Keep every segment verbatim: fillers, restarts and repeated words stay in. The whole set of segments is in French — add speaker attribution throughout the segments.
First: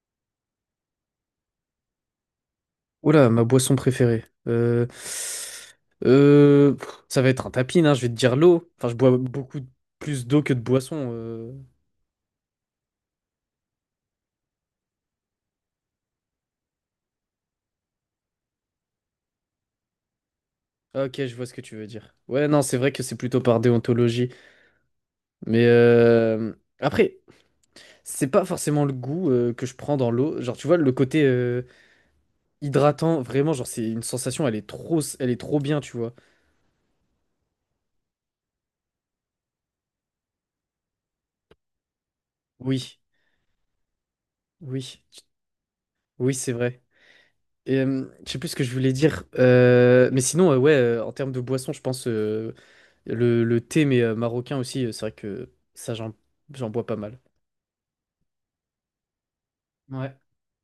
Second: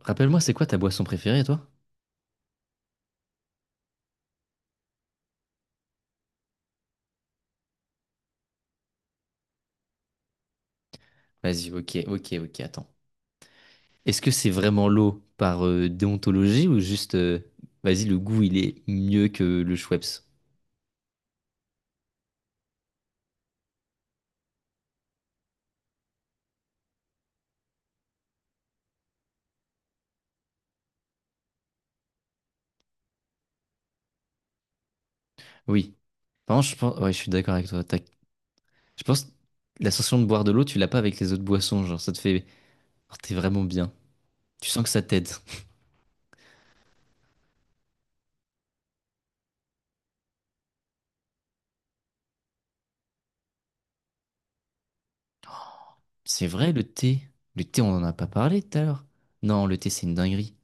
Speaker 1: Rappelle-moi, c'est quoi ta boisson préférée, toi?
Speaker 2: Oula, ma boisson préférée. Euh, euh, pff, ça va être un tapis, hein, je vais te dire l'eau. Enfin, je bois beaucoup plus d'eau que de boisson. euh.
Speaker 1: Vas-y, ok, ok, ok, attends. Est-ce que c'est vraiment l'eau par euh, déontologie ou juste, euh, vas-y, le goût, il est mieux que le Schweppes?
Speaker 2: Ah, ok, je vois ce que tu veux dire. Ouais, non, c'est vrai que c'est plutôt par déontologie. Mais euh, après, c'est pas forcément le goût euh, que je prends dans l'eau. Genre, tu vois, le côté euh, hydratant, vraiment, genre, c'est une sensation, elle est trop, elle est trop bien,
Speaker 1: Oui.
Speaker 2: tu vois.
Speaker 1: Par contre, je pense, ouais, je suis d'accord avec toi. Tac. Je pense, la sensation de boire de l'eau, tu l'as pas avec les autres boissons, genre, ça te fait,
Speaker 2: Oui,
Speaker 1: oh, t'es vraiment bien. Tu sens que ça
Speaker 2: oui,
Speaker 1: t'aide.
Speaker 2: oui, c'est vrai. Et, euh, je sais plus ce que je voulais dire. Euh, mais sinon, euh, ouais, euh, en termes de boisson, je pense euh, le, le thé, mais euh, marocain aussi, euh, c'est vrai que ça, j'en,
Speaker 1: C'est
Speaker 2: j'en
Speaker 1: vrai, le
Speaker 2: bois pas mal.
Speaker 1: thé. Le thé, on en a pas parlé tout à l'heure. Non, le thé, c'est une
Speaker 2: Ouais,
Speaker 1: dinguerie.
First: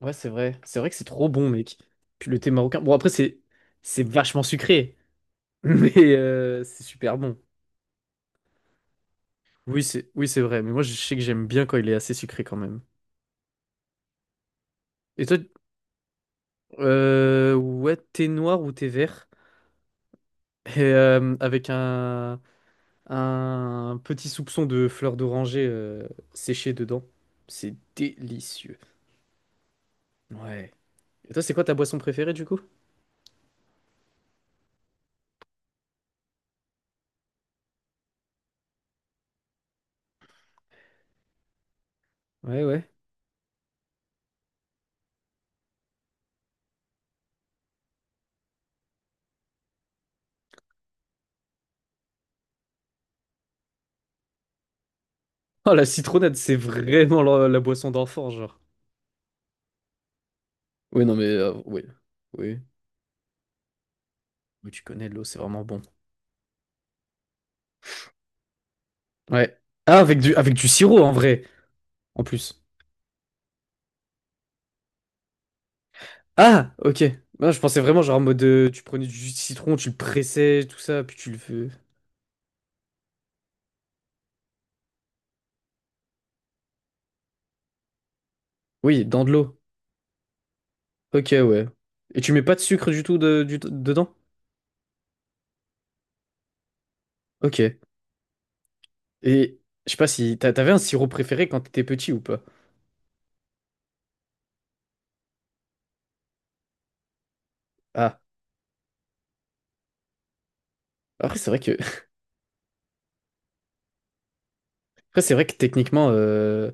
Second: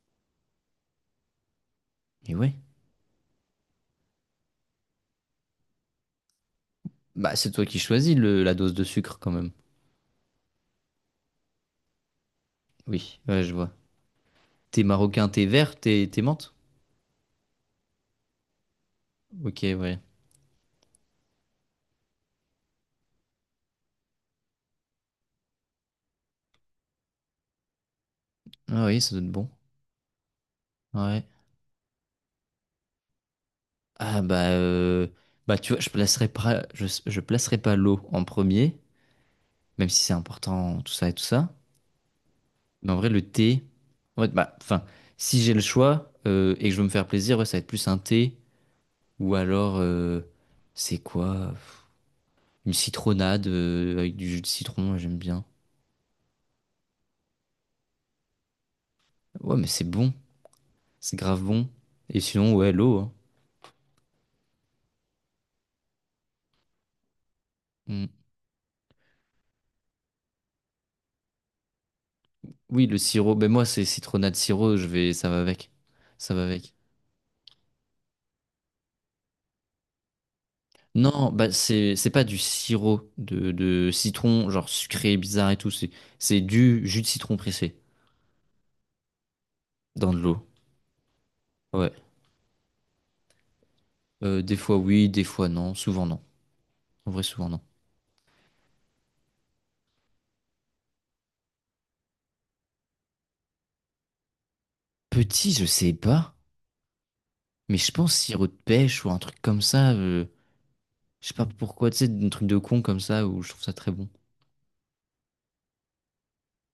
Speaker 2: ouais, c'est vrai. C'est vrai que c'est trop bon, mec. Puis
Speaker 1: Et
Speaker 2: le thé
Speaker 1: ouais.
Speaker 2: marocain. Bon, après, c'est, c'est vachement sucré, mais euh, c'est super
Speaker 1: Bah,
Speaker 2: bon.
Speaker 1: c'est toi qui choisis le- la dose de sucre, quand même.
Speaker 2: Oui, c'est, oui, c'est vrai. Mais moi, je sais que j'aime bien quand il est assez sucré quand même.
Speaker 1: Oui, ouais, je vois. Thé
Speaker 2: Et
Speaker 1: marocain,
Speaker 2: toi,
Speaker 1: thé vert, thé, thé menthe?
Speaker 2: euh, ouais, thé noir ou thé vert?
Speaker 1: Ok, ouais.
Speaker 2: Et euh, avec un, un petit soupçon de fleur d'oranger euh, séchée dedans. C'est délicieux.
Speaker 1: Ah oui, ça doit être bon.
Speaker 2: Ouais.
Speaker 1: Ouais.
Speaker 2: Et toi, c'est quoi ta boisson préférée du coup?
Speaker 1: Ah bah, euh, bah tu vois, je placerai pas, je, je placerai pas l'eau en premier, même si c'est important, tout ça et tout ça.
Speaker 2: Ouais, ouais.
Speaker 1: Mais en vrai, le thé, en fait bah, enfin, si j'ai le choix euh, et que je veux me faire plaisir, ouais, ça va être plus un thé ou alors, euh, c'est quoi? Pff, Une citronnade euh, avec du jus de citron, ouais, j'aime bien.
Speaker 2: Oh, la citronnade, c'est vraiment la, la boisson d'enfant, genre.
Speaker 1: Ouais, mais c'est bon,
Speaker 2: Oui,
Speaker 1: c'est
Speaker 2: non, mais
Speaker 1: grave
Speaker 2: euh,
Speaker 1: bon.
Speaker 2: oui.
Speaker 1: Et sinon,
Speaker 2: Oui.
Speaker 1: ouais, l'eau, hein.
Speaker 2: Oui, tu connais l'eau, c'est vraiment bon.
Speaker 1: Mm.
Speaker 2: Ouais. Ah, avec du, avec du sirop en vrai, en plus.
Speaker 1: Oui, le sirop. Ben moi, c'est citronnade sirop, je vais, ça va avec, ça va
Speaker 2: Ah,
Speaker 1: avec.
Speaker 2: ok. Ah, je pensais vraiment genre en mode euh, tu prenais du jus de citron, tu le pressais, tout ça, puis
Speaker 1: Non,
Speaker 2: tu le
Speaker 1: bah
Speaker 2: fais.
Speaker 1: c'est c'est pas du sirop de, de citron, genre sucré, bizarre et tout. C'est c'est du jus de citron pressé
Speaker 2: Oui, dans de l'eau.
Speaker 1: dans de l'eau.
Speaker 2: Ok, ouais.
Speaker 1: Ouais.
Speaker 2: Et tu mets pas de sucre du tout de- du- dedans?
Speaker 1: Euh, des fois oui, des fois non. Souvent non. En vrai, souvent non.
Speaker 2: Ok. Et je sais pas si t'a- t'avais un sirop préféré quand t'étais petit ou pas.
Speaker 1: Petit, je sais pas. Mais je pense
Speaker 2: Ah,
Speaker 1: sirop de pêche ou un truc comme ça. Euh, je sais
Speaker 2: après
Speaker 1: pas
Speaker 2: c'est vrai que
Speaker 1: pourquoi, tu sais, un truc de con comme ça où je trouve ça très bon.
Speaker 2: après c'est vrai que techniquement euh,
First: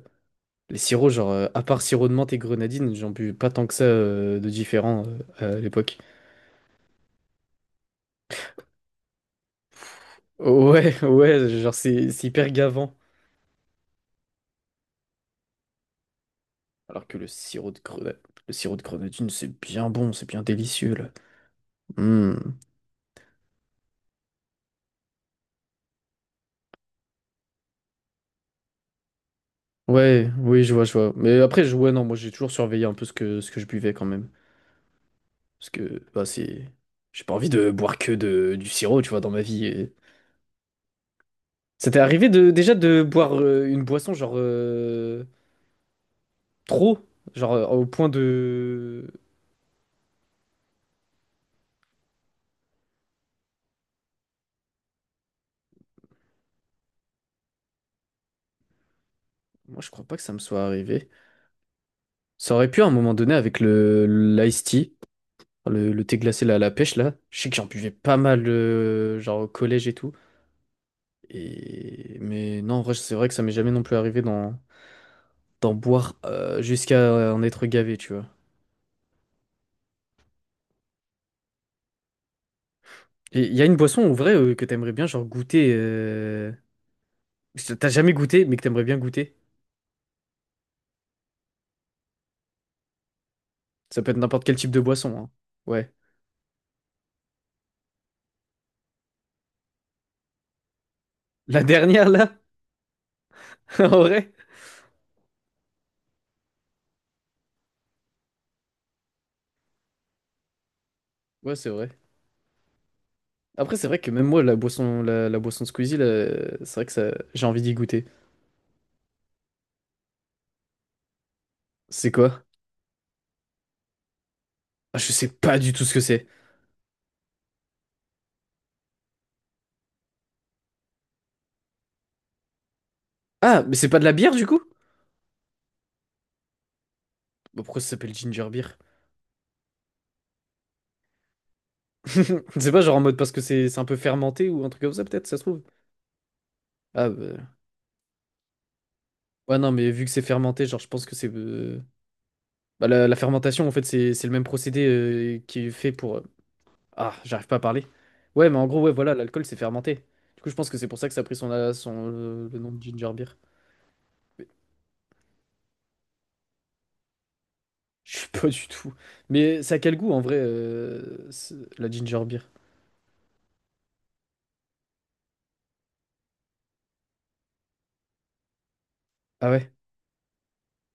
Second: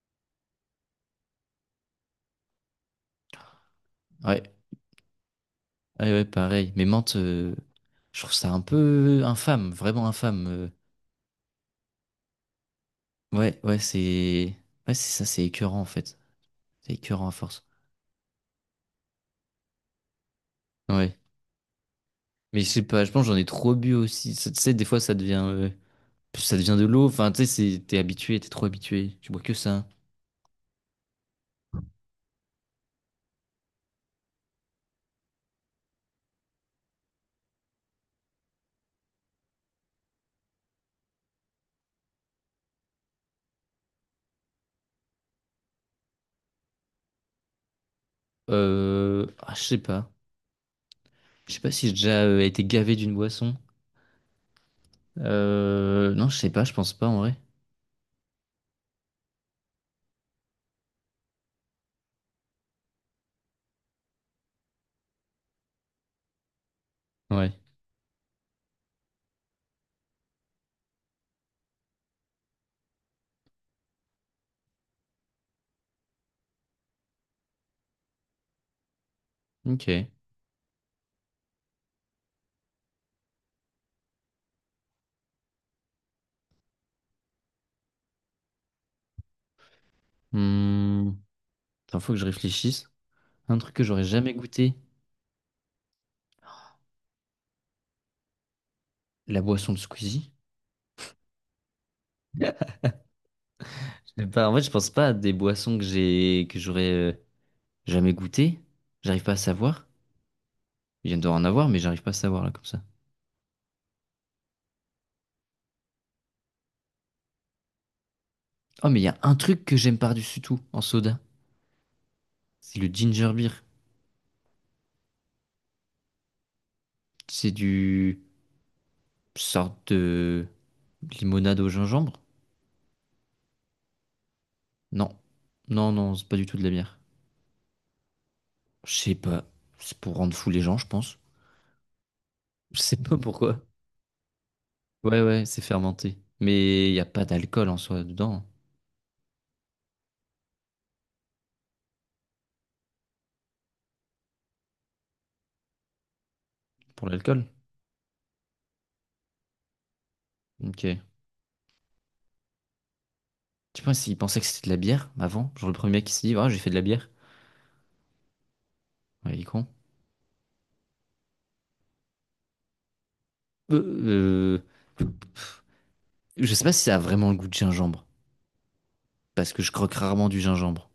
Speaker 2: les sirops genre euh, à part sirop de menthe et grenadine, j'en buvais pas tant que ça euh, de
Speaker 1: Ouais.
Speaker 2: différents euh, à l'époque.
Speaker 1: Ouais, ouais, pareil. Mais menthe, euh, je trouve ça un peu infâme, vraiment infâme. euh.
Speaker 2: Ouais, ouais, genre c'est c'est hyper gavant.
Speaker 1: Ouais, ouais, c'est. Ouais, c'est ça, c'est écœurant en fait. C'est
Speaker 2: Alors que le
Speaker 1: écœurant à force.
Speaker 2: sirop de grenadine, le sirop de grenadine c'est bien bon, c'est bien délicieux là.
Speaker 1: Ouais.
Speaker 2: Hmm.
Speaker 1: Mais je sais pas, je pense que j'en ai trop bu aussi. Ça- Tu sais, des fois, ça devient, euh, ça devient de l'eau. Enfin, tu sais, c'est- t'es habitué, t'es trop habitué. Tu bois que ça.
Speaker 2: Ouais, oui, je vois, je vois. Mais après je ouais non, moi j'ai toujours surveillé un peu ce que ce que je buvais quand même parce que bah c'est j'ai pas envie de boire que de du sirop, tu vois, dans ma vie. et- Ça t'est arrivé de déjà de boire euh, une boisson genre euh, trop, genre euh, au point de...
Speaker 1: Euh, ah, je sais pas. Je sais pas si j'ai déjà euh, été gavé d'une boisson. Euh, non, je sais pas, je pense pas en vrai.
Speaker 2: Moi je crois pas que ça me soit arrivé. Ça aurait pu à un moment donné avec le l'ice tea, le, le thé glacé là, à la pêche là. Je sais
Speaker 1: Ouais.
Speaker 2: que j'en buvais pas mal euh, genre au collège et tout. Et mais non en vrai c'est vrai que ça m'est jamais non plus arrivé d'en d'en boire euh, jusqu'à en être gavé tu vois.
Speaker 1: Ok.
Speaker 2: Et il y a une boisson en vrai euh, que t'aimerais bien genre goûter. Euh, que t'as jamais goûté mais que t'aimerais bien goûter.
Speaker 1: Hmm. Attends, faut que je réfléchisse. Un truc que
Speaker 2: Ça
Speaker 1: j'aurais
Speaker 2: peut être
Speaker 1: jamais
Speaker 2: n'importe quel type
Speaker 1: goûté,
Speaker 2: de boisson hein. Ouais.
Speaker 1: la boisson de Squeezie.
Speaker 2: La dernière là, en
Speaker 1: Je sais
Speaker 2: vrai.
Speaker 1: pas, en fait, je pense pas à des boissons que j'ai, que j'aurais euh, jamais goûté. J'arrive pas à savoir. Il vient d'en
Speaker 2: Ouais,
Speaker 1: avoir,
Speaker 2: c'est
Speaker 1: mais
Speaker 2: vrai.
Speaker 1: j'arrive pas à savoir là comme ça.
Speaker 2: Après, c'est vrai que même moi, la boisson, la, la boisson de Squeezie, là, c'est vrai que ça, j'ai envie d'y goûter.
Speaker 1: Oh, mais il y a un truc que j'aime par-dessus tout en soda.
Speaker 2: C'est quoi?
Speaker 1: C'est le ginger beer.
Speaker 2: Ah, je sais pas du tout ce que c'est.
Speaker 1: C'est du sorte de limonade au gingembre?
Speaker 2: Ah, mais c'est pas de la bière du coup?
Speaker 1: Non. Non, non, c'est pas du tout de la bière.
Speaker 2: Bah, pourquoi ça s'appelle ginger beer?
Speaker 1: Je sais pas. C'est pour rendre fou les gens, je pense.
Speaker 2: C'est
Speaker 1: Je
Speaker 2: pas
Speaker 1: sais
Speaker 2: genre en
Speaker 1: pas
Speaker 2: mode parce que
Speaker 1: pourquoi.
Speaker 2: c'est c'est un peu fermenté ou un truc comme ça,
Speaker 1: Ouais,
Speaker 2: peut-être, ça se
Speaker 1: ouais, c'est
Speaker 2: trouve.
Speaker 1: fermenté. Mais il n'y a
Speaker 2: Ah,
Speaker 1: pas
Speaker 2: bah...
Speaker 1: d'alcool en soi dedans, hein.
Speaker 2: ouais, non, mais vu que c'est fermenté, genre, je pense que c'est. Euh, Bah, la, la fermentation, en fait, c'est c'est le même procédé euh, qui est fait pour, euh,
Speaker 1: Pour
Speaker 2: ah, j'arrive
Speaker 1: l'alcool?
Speaker 2: pas à parler. Ouais, mais en gros, ouais, voilà, l'alcool c'est fermenté. Du coup, je pense que c'est pour
Speaker 1: Ok.
Speaker 2: ça que ça a pris son, euh, son, euh, le nom de ginger beer.
Speaker 1: Tu penses s'ils pensaient que
Speaker 2: Mais
Speaker 1: c'était de la bière avant? Genre le premier mec qui s'est dit, ah, j'ai fait de la bière.
Speaker 2: je sais pas du tout.
Speaker 1: Ouais, il est
Speaker 2: Mais
Speaker 1: con.
Speaker 2: ça a quel goût en vrai, euh, ce- la ginger beer?
Speaker 1: Euh, euh, Je sais pas si ça a vraiment le goût de gingembre.
Speaker 2: Ah
Speaker 1: Parce que je
Speaker 2: ouais?
Speaker 1: croque rarement du gingembre.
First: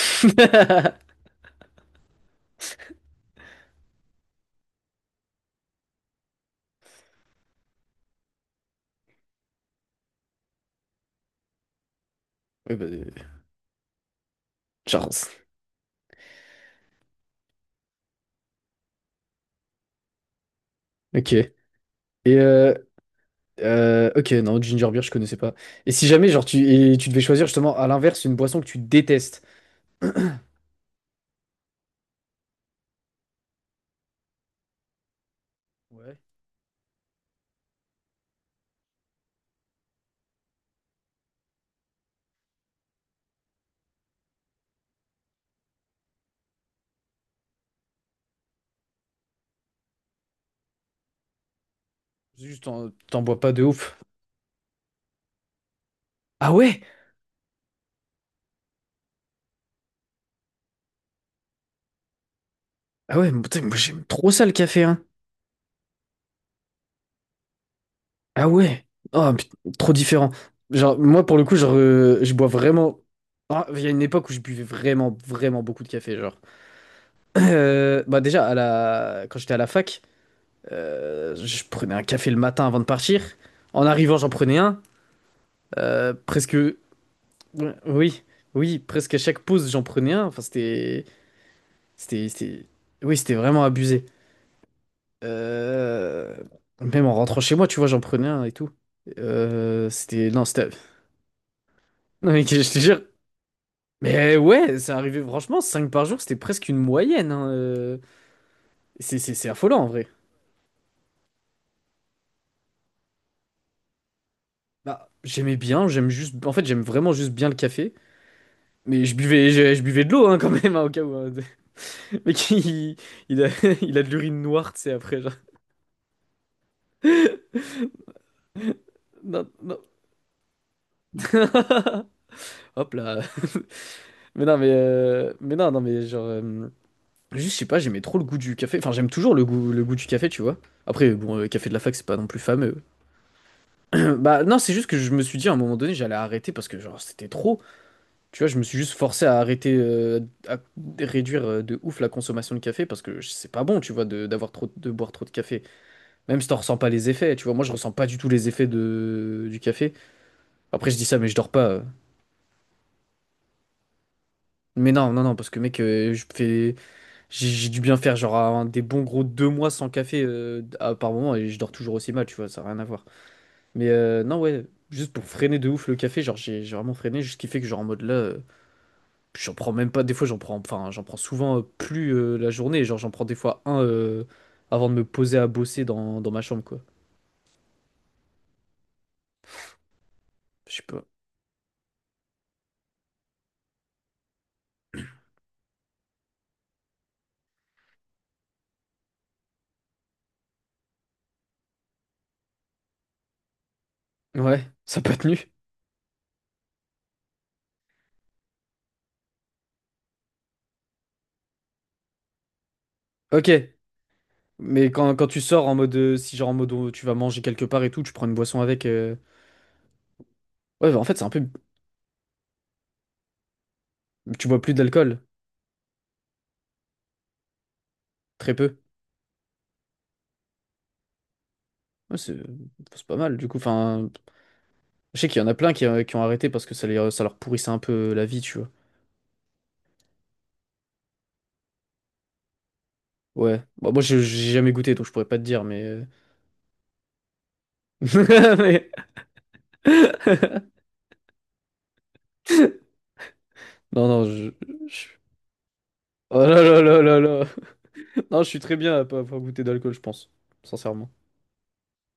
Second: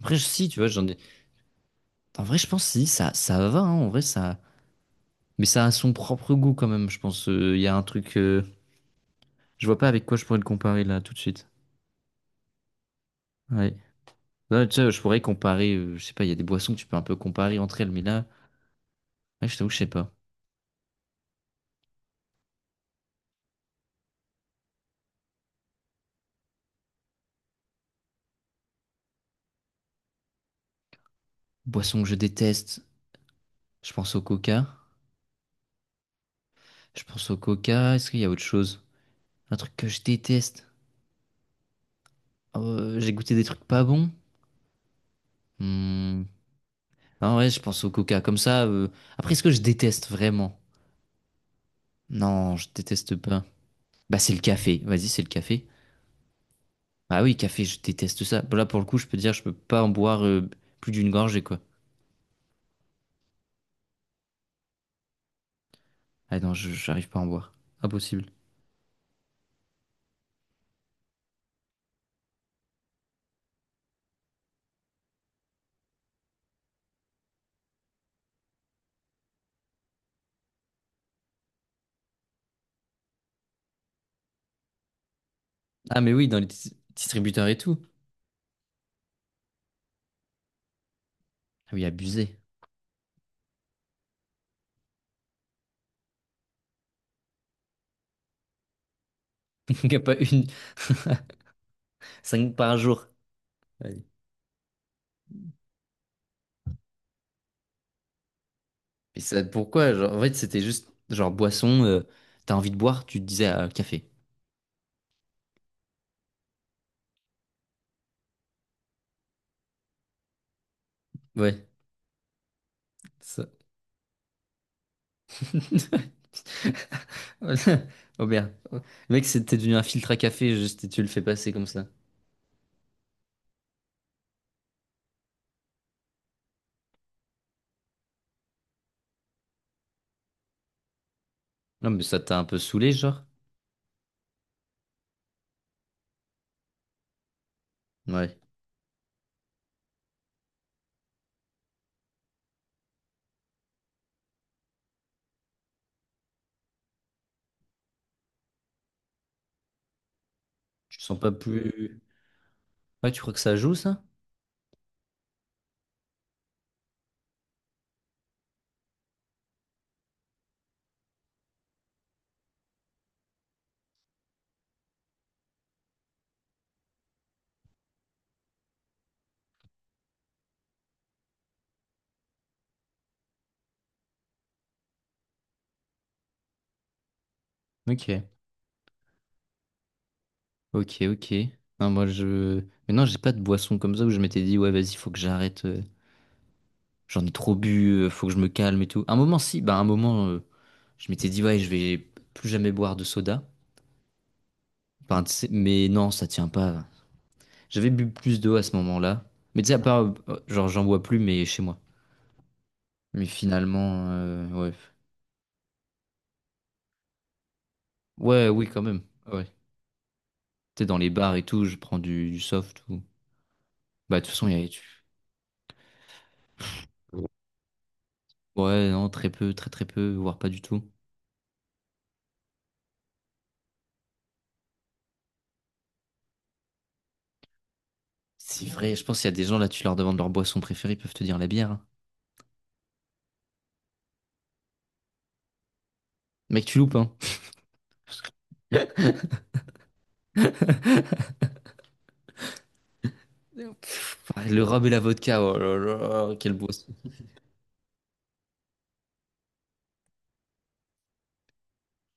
Speaker 1: Après, je- si, tu vois, j'en ai. Enfin, en vrai, je pense si, ça, ça va, hein, en vrai, ça. Mais ça a son propre goût quand même, je pense. Euh, Il y a un truc. euh, Je vois pas avec quoi je pourrais le comparer là, tout de suite.
Speaker 2: Ouais, bah, euh,
Speaker 1: Ouais. Ouais, tu sais, je pourrais
Speaker 2: Charles.
Speaker 1: comparer. euh, Je sais pas, il y a des boissons que tu peux un peu comparer entre elles, mais là, ouais, je t'avoue, je sais pas.
Speaker 2: Ok. Et euh, euh, ok, non, ginger beer, je connaissais pas. Et si jamais, genre, tu, et tu devais choisir justement à l'inverse une boisson que tu détestes.
Speaker 1: Boisson que je déteste, je pense au coca.
Speaker 2: Ouais.
Speaker 1: Je pense au coca. Est-ce qu'il y a autre chose? Un truc que je déteste. Euh, j'ai goûté des trucs pas bons. Hmm. Non, ouais, je pense au coca. Comme ça. euh, Après, est-ce que je déteste vraiment? Non,
Speaker 2: Juste,
Speaker 1: je
Speaker 2: t'en
Speaker 1: déteste
Speaker 2: t'en bois
Speaker 1: pas.
Speaker 2: pas de ouf.
Speaker 1: Bah, c'est le café. Vas-y, c'est le café.
Speaker 2: Ah ouais?
Speaker 1: Ah oui, café, je déteste ça. Bon, Là, pour le coup, je peux te dire, je peux pas en boire euh, plus d'une gorgée, quoi.
Speaker 2: Ah ouais, mais putain, moi j'aime trop ça le café, hein.
Speaker 1: Ah non, je- j'arrive pas à en boire. Impossible.
Speaker 2: Ah ouais. Ah, put- Trop différent. Genre, moi, pour le coup, genre, euh, je bois vraiment. Ah, il y a une époque où je buvais vraiment, vraiment beaucoup de café, genre. Euh, bah déjà, à la... quand j'étais à la fac, euh, je prenais un café le matin avant de partir. En arrivant, j'en prenais un.
Speaker 1: Ah, mais
Speaker 2: Euh,
Speaker 1: oui, dans les
Speaker 2: presque...
Speaker 1: dis- distributeurs et tout.
Speaker 2: Oui, oui, presque à chaque pause, j'en prenais un. Enfin, c'était...
Speaker 1: Ah oui,
Speaker 2: C'était...
Speaker 1: abusé.
Speaker 2: c'était- Oui, c'était vraiment abusé. Euh, Même en rentrant chez moi, tu vois, j'en prenais un et tout.
Speaker 1: Il
Speaker 2: Euh,
Speaker 1: n'y a pas
Speaker 2: C'était...
Speaker 1: une.
Speaker 2: Non, c'était... Non, mais
Speaker 1: Cinq
Speaker 2: je
Speaker 1: par
Speaker 2: te jure,
Speaker 1: jour. Ouais.
Speaker 2: mais ouais, c'est arrivé, franchement, cinq par jour, c'était presque une moyenne. hein, euh.
Speaker 1: Et
Speaker 2: C'est c'est-
Speaker 1: ça,
Speaker 2: c'est affolant en
Speaker 1: pourquoi?
Speaker 2: vrai.
Speaker 1: Genre, en fait, c'était juste, genre, boisson, euh, t'as envie de boire, tu te disais ah, café.
Speaker 2: Bah, j'aimais bien, j'aime juste. En fait, j'aime vraiment juste bien le café. Mais je buvais, je, je buvais de l'eau hein, quand même, hein, au cas où. Hein.
Speaker 1: Ouais,
Speaker 2: Le Mec, il, il
Speaker 1: ça.
Speaker 2: a, il a de l'urine noire, tu sais, après, genre.
Speaker 1: Oh merde. Le mec,
Speaker 2: Non,
Speaker 1: c'était devenu
Speaker 2: non.
Speaker 1: un filtre à café, juste, et tu le fais passer comme ça.
Speaker 2: Hop là. Mais non, mais. Euh, Mais non, non, mais genre. Euh, Juste, je sais pas, j'aimais trop le goût du café. Enfin, j'aime toujours le goût, le goût du café, tu vois. Après, bon, le café de la
Speaker 1: Non,
Speaker 2: fac,
Speaker 1: mais
Speaker 2: c'est pas
Speaker 1: ça
Speaker 2: non
Speaker 1: t'a
Speaker 2: plus
Speaker 1: un peu
Speaker 2: fameux.
Speaker 1: saoulé, genre?
Speaker 2: Bah, non, c'est juste que je me suis dit à un moment donné, j'allais arrêter parce que, genre, c'était trop.
Speaker 1: Ouais.
Speaker 2: Tu vois, je me suis juste forcé à arrêter, euh, à réduire euh, de ouf la consommation de café parce que c'est pas bon, tu vois, de, d'avoir trop, de boire trop de café. Même si t'en ressens pas les effets, tu vois. Moi, je ressens pas du tout les effets de, du café. Après, je
Speaker 1: Tu te
Speaker 2: dis ça,
Speaker 1: sens
Speaker 2: mais
Speaker 1: pas
Speaker 2: je dors pas. euh.
Speaker 1: plus. Ouais, tu crois que ça joue, ça?
Speaker 2: Mais non, non, non, parce que mec, euh, je fais, j'ai j'ai dû bien faire genre un- des bons gros deux mois sans café euh, à- par moment et je dors toujours aussi mal, tu vois, ça n'a rien à voir. Mais euh, non, ouais, juste pour freiner de ouf le café, genre j'ai j'ai vraiment freiné, juste ce qui fait que genre en mode là. euh, Puis j'en prends même pas, des fois j'en prends, enfin j'en prends souvent euh, plus euh, la journée, genre j'en prends des fois un euh, avant de me poser à bosser dans, dans ma chambre quoi.
Speaker 1: Ok,
Speaker 2: Je sais
Speaker 1: ok,
Speaker 2: pas.
Speaker 1: ok. Non, moi, je. Mais non, j'ai pas de boisson comme ça où je m'étais dit, ouais, vas-y, faut que j'arrête. euh, J'en ai trop bu, euh, faut que je me calme et tout. Un moment, si, bah, un moment, euh, je m'étais dit, ouais, je vais plus jamais boire de soda.
Speaker 2: Ouais, ça n'a pas
Speaker 1: Enfin, tu sais,
Speaker 2: tenu.
Speaker 1: mais non, ça tient pas. J'avais bu plus d'eau à ce moment-là. Mais tu sais, à part, euh, genre, j'en bois plus, mais chez moi. Mais
Speaker 2: Ok,
Speaker 1: finalement, euh, ouais.
Speaker 2: mais quand, quand tu sors en mode, euh, si genre en mode euh, tu vas manger quelque part et tout, tu prends une
Speaker 1: Ouais,
Speaker 2: boisson
Speaker 1: oui, quand
Speaker 2: avec.
Speaker 1: même.
Speaker 2: euh,
Speaker 1: Ouais. Tu sais,
Speaker 2: Ouais,
Speaker 1: dans
Speaker 2: bah, en
Speaker 1: les
Speaker 2: fait c'est un
Speaker 1: bars et
Speaker 2: peu,
Speaker 1: tout, je prends du, du soft ou. Bah, de toute façon,
Speaker 2: tu
Speaker 1: il y
Speaker 2: bois plus d'alcool,
Speaker 1: a.
Speaker 2: très peu.
Speaker 1: Ouais, non, très peu, très très peu, voire pas du tout.
Speaker 2: Ouais, c'est c'est pas mal du coup, enfin je sais qu'il y en a plein qui, euh, qui ont arrêté parce que ça, les, ça leur pourrissait un peu euh, la vie, tu
Speaker 1: C'est
Speaker 2: vois.
Speaker 1: vrai, je pense qu'il y a des gens là, tu leur demandes leur boisson préférée, ils peuvent te dire la bière, hein.
Speaker 2: Ouais, bon, moi j'ai j'ai jamais goûté donc je pourrais pas te dire mais...
Speaker 1: Mec, tu loupes, hein.
Speaker 2: euh, mais... Non,
Speaker 1: Pff,
Speaker 2: non, je,
Speaker 1: le rhum et la
Speaker 2: je-
Speaker 1: vodka, oh là là,
Speaker 2: Oh
Speaker 1: quelle
Speaker 2: là là
Speaker 1: boisson.
Speaker 2: là là là. Non, je suis très bien à pas avoir goûté d'alcool, je pense. Sincèrement.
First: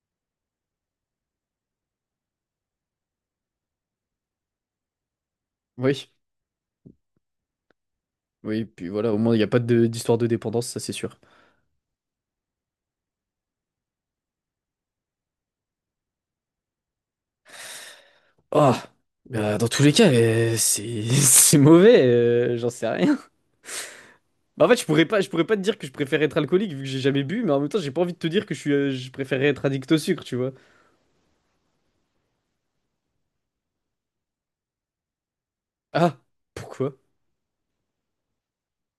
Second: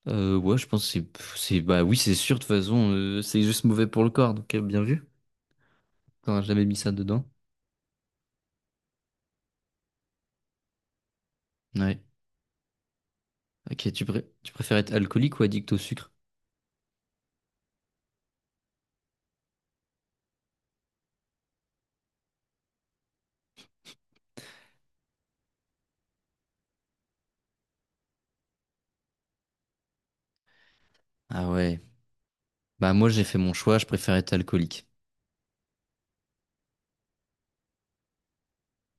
Speaker 1: Euh, ouais, je pense que c'est, pff, c'est, bah oui, c'est sûr, de toute façon, euh, c'est juste mauvais pour le corps, donc euh, bien vu.
Speaker 2: Oui,
Speaker 1: T'aurais jamais mis ça dedans.
Speaker 2: oui, puis voilà, au moins, il n'y a pas de- d'histoire de dépendance, ça c'est sûr.
Speaker 1: Ouais. Ok, tu, pré- tu préfères être alcoolique ou addict au sucre?
Speaker 2: Ah, bah, dans tous les cas, euh, c'est c'est mauvais, euh, j'en sais rien. Bah, en fait, je pourrais pas, je pourrais pas te dire que je préfère être alcoolique vu que j'ai jamais bu, mais en même temps, j'ai pas envie de te dire que je suis, euh, je préférerais être addict au sucre, tu vois.
Speaker 1: Ah ouais. Bah moi, j'ai fait mon choix, je préfère être alcoolique.
Speaker 2: Ah, pourquoi?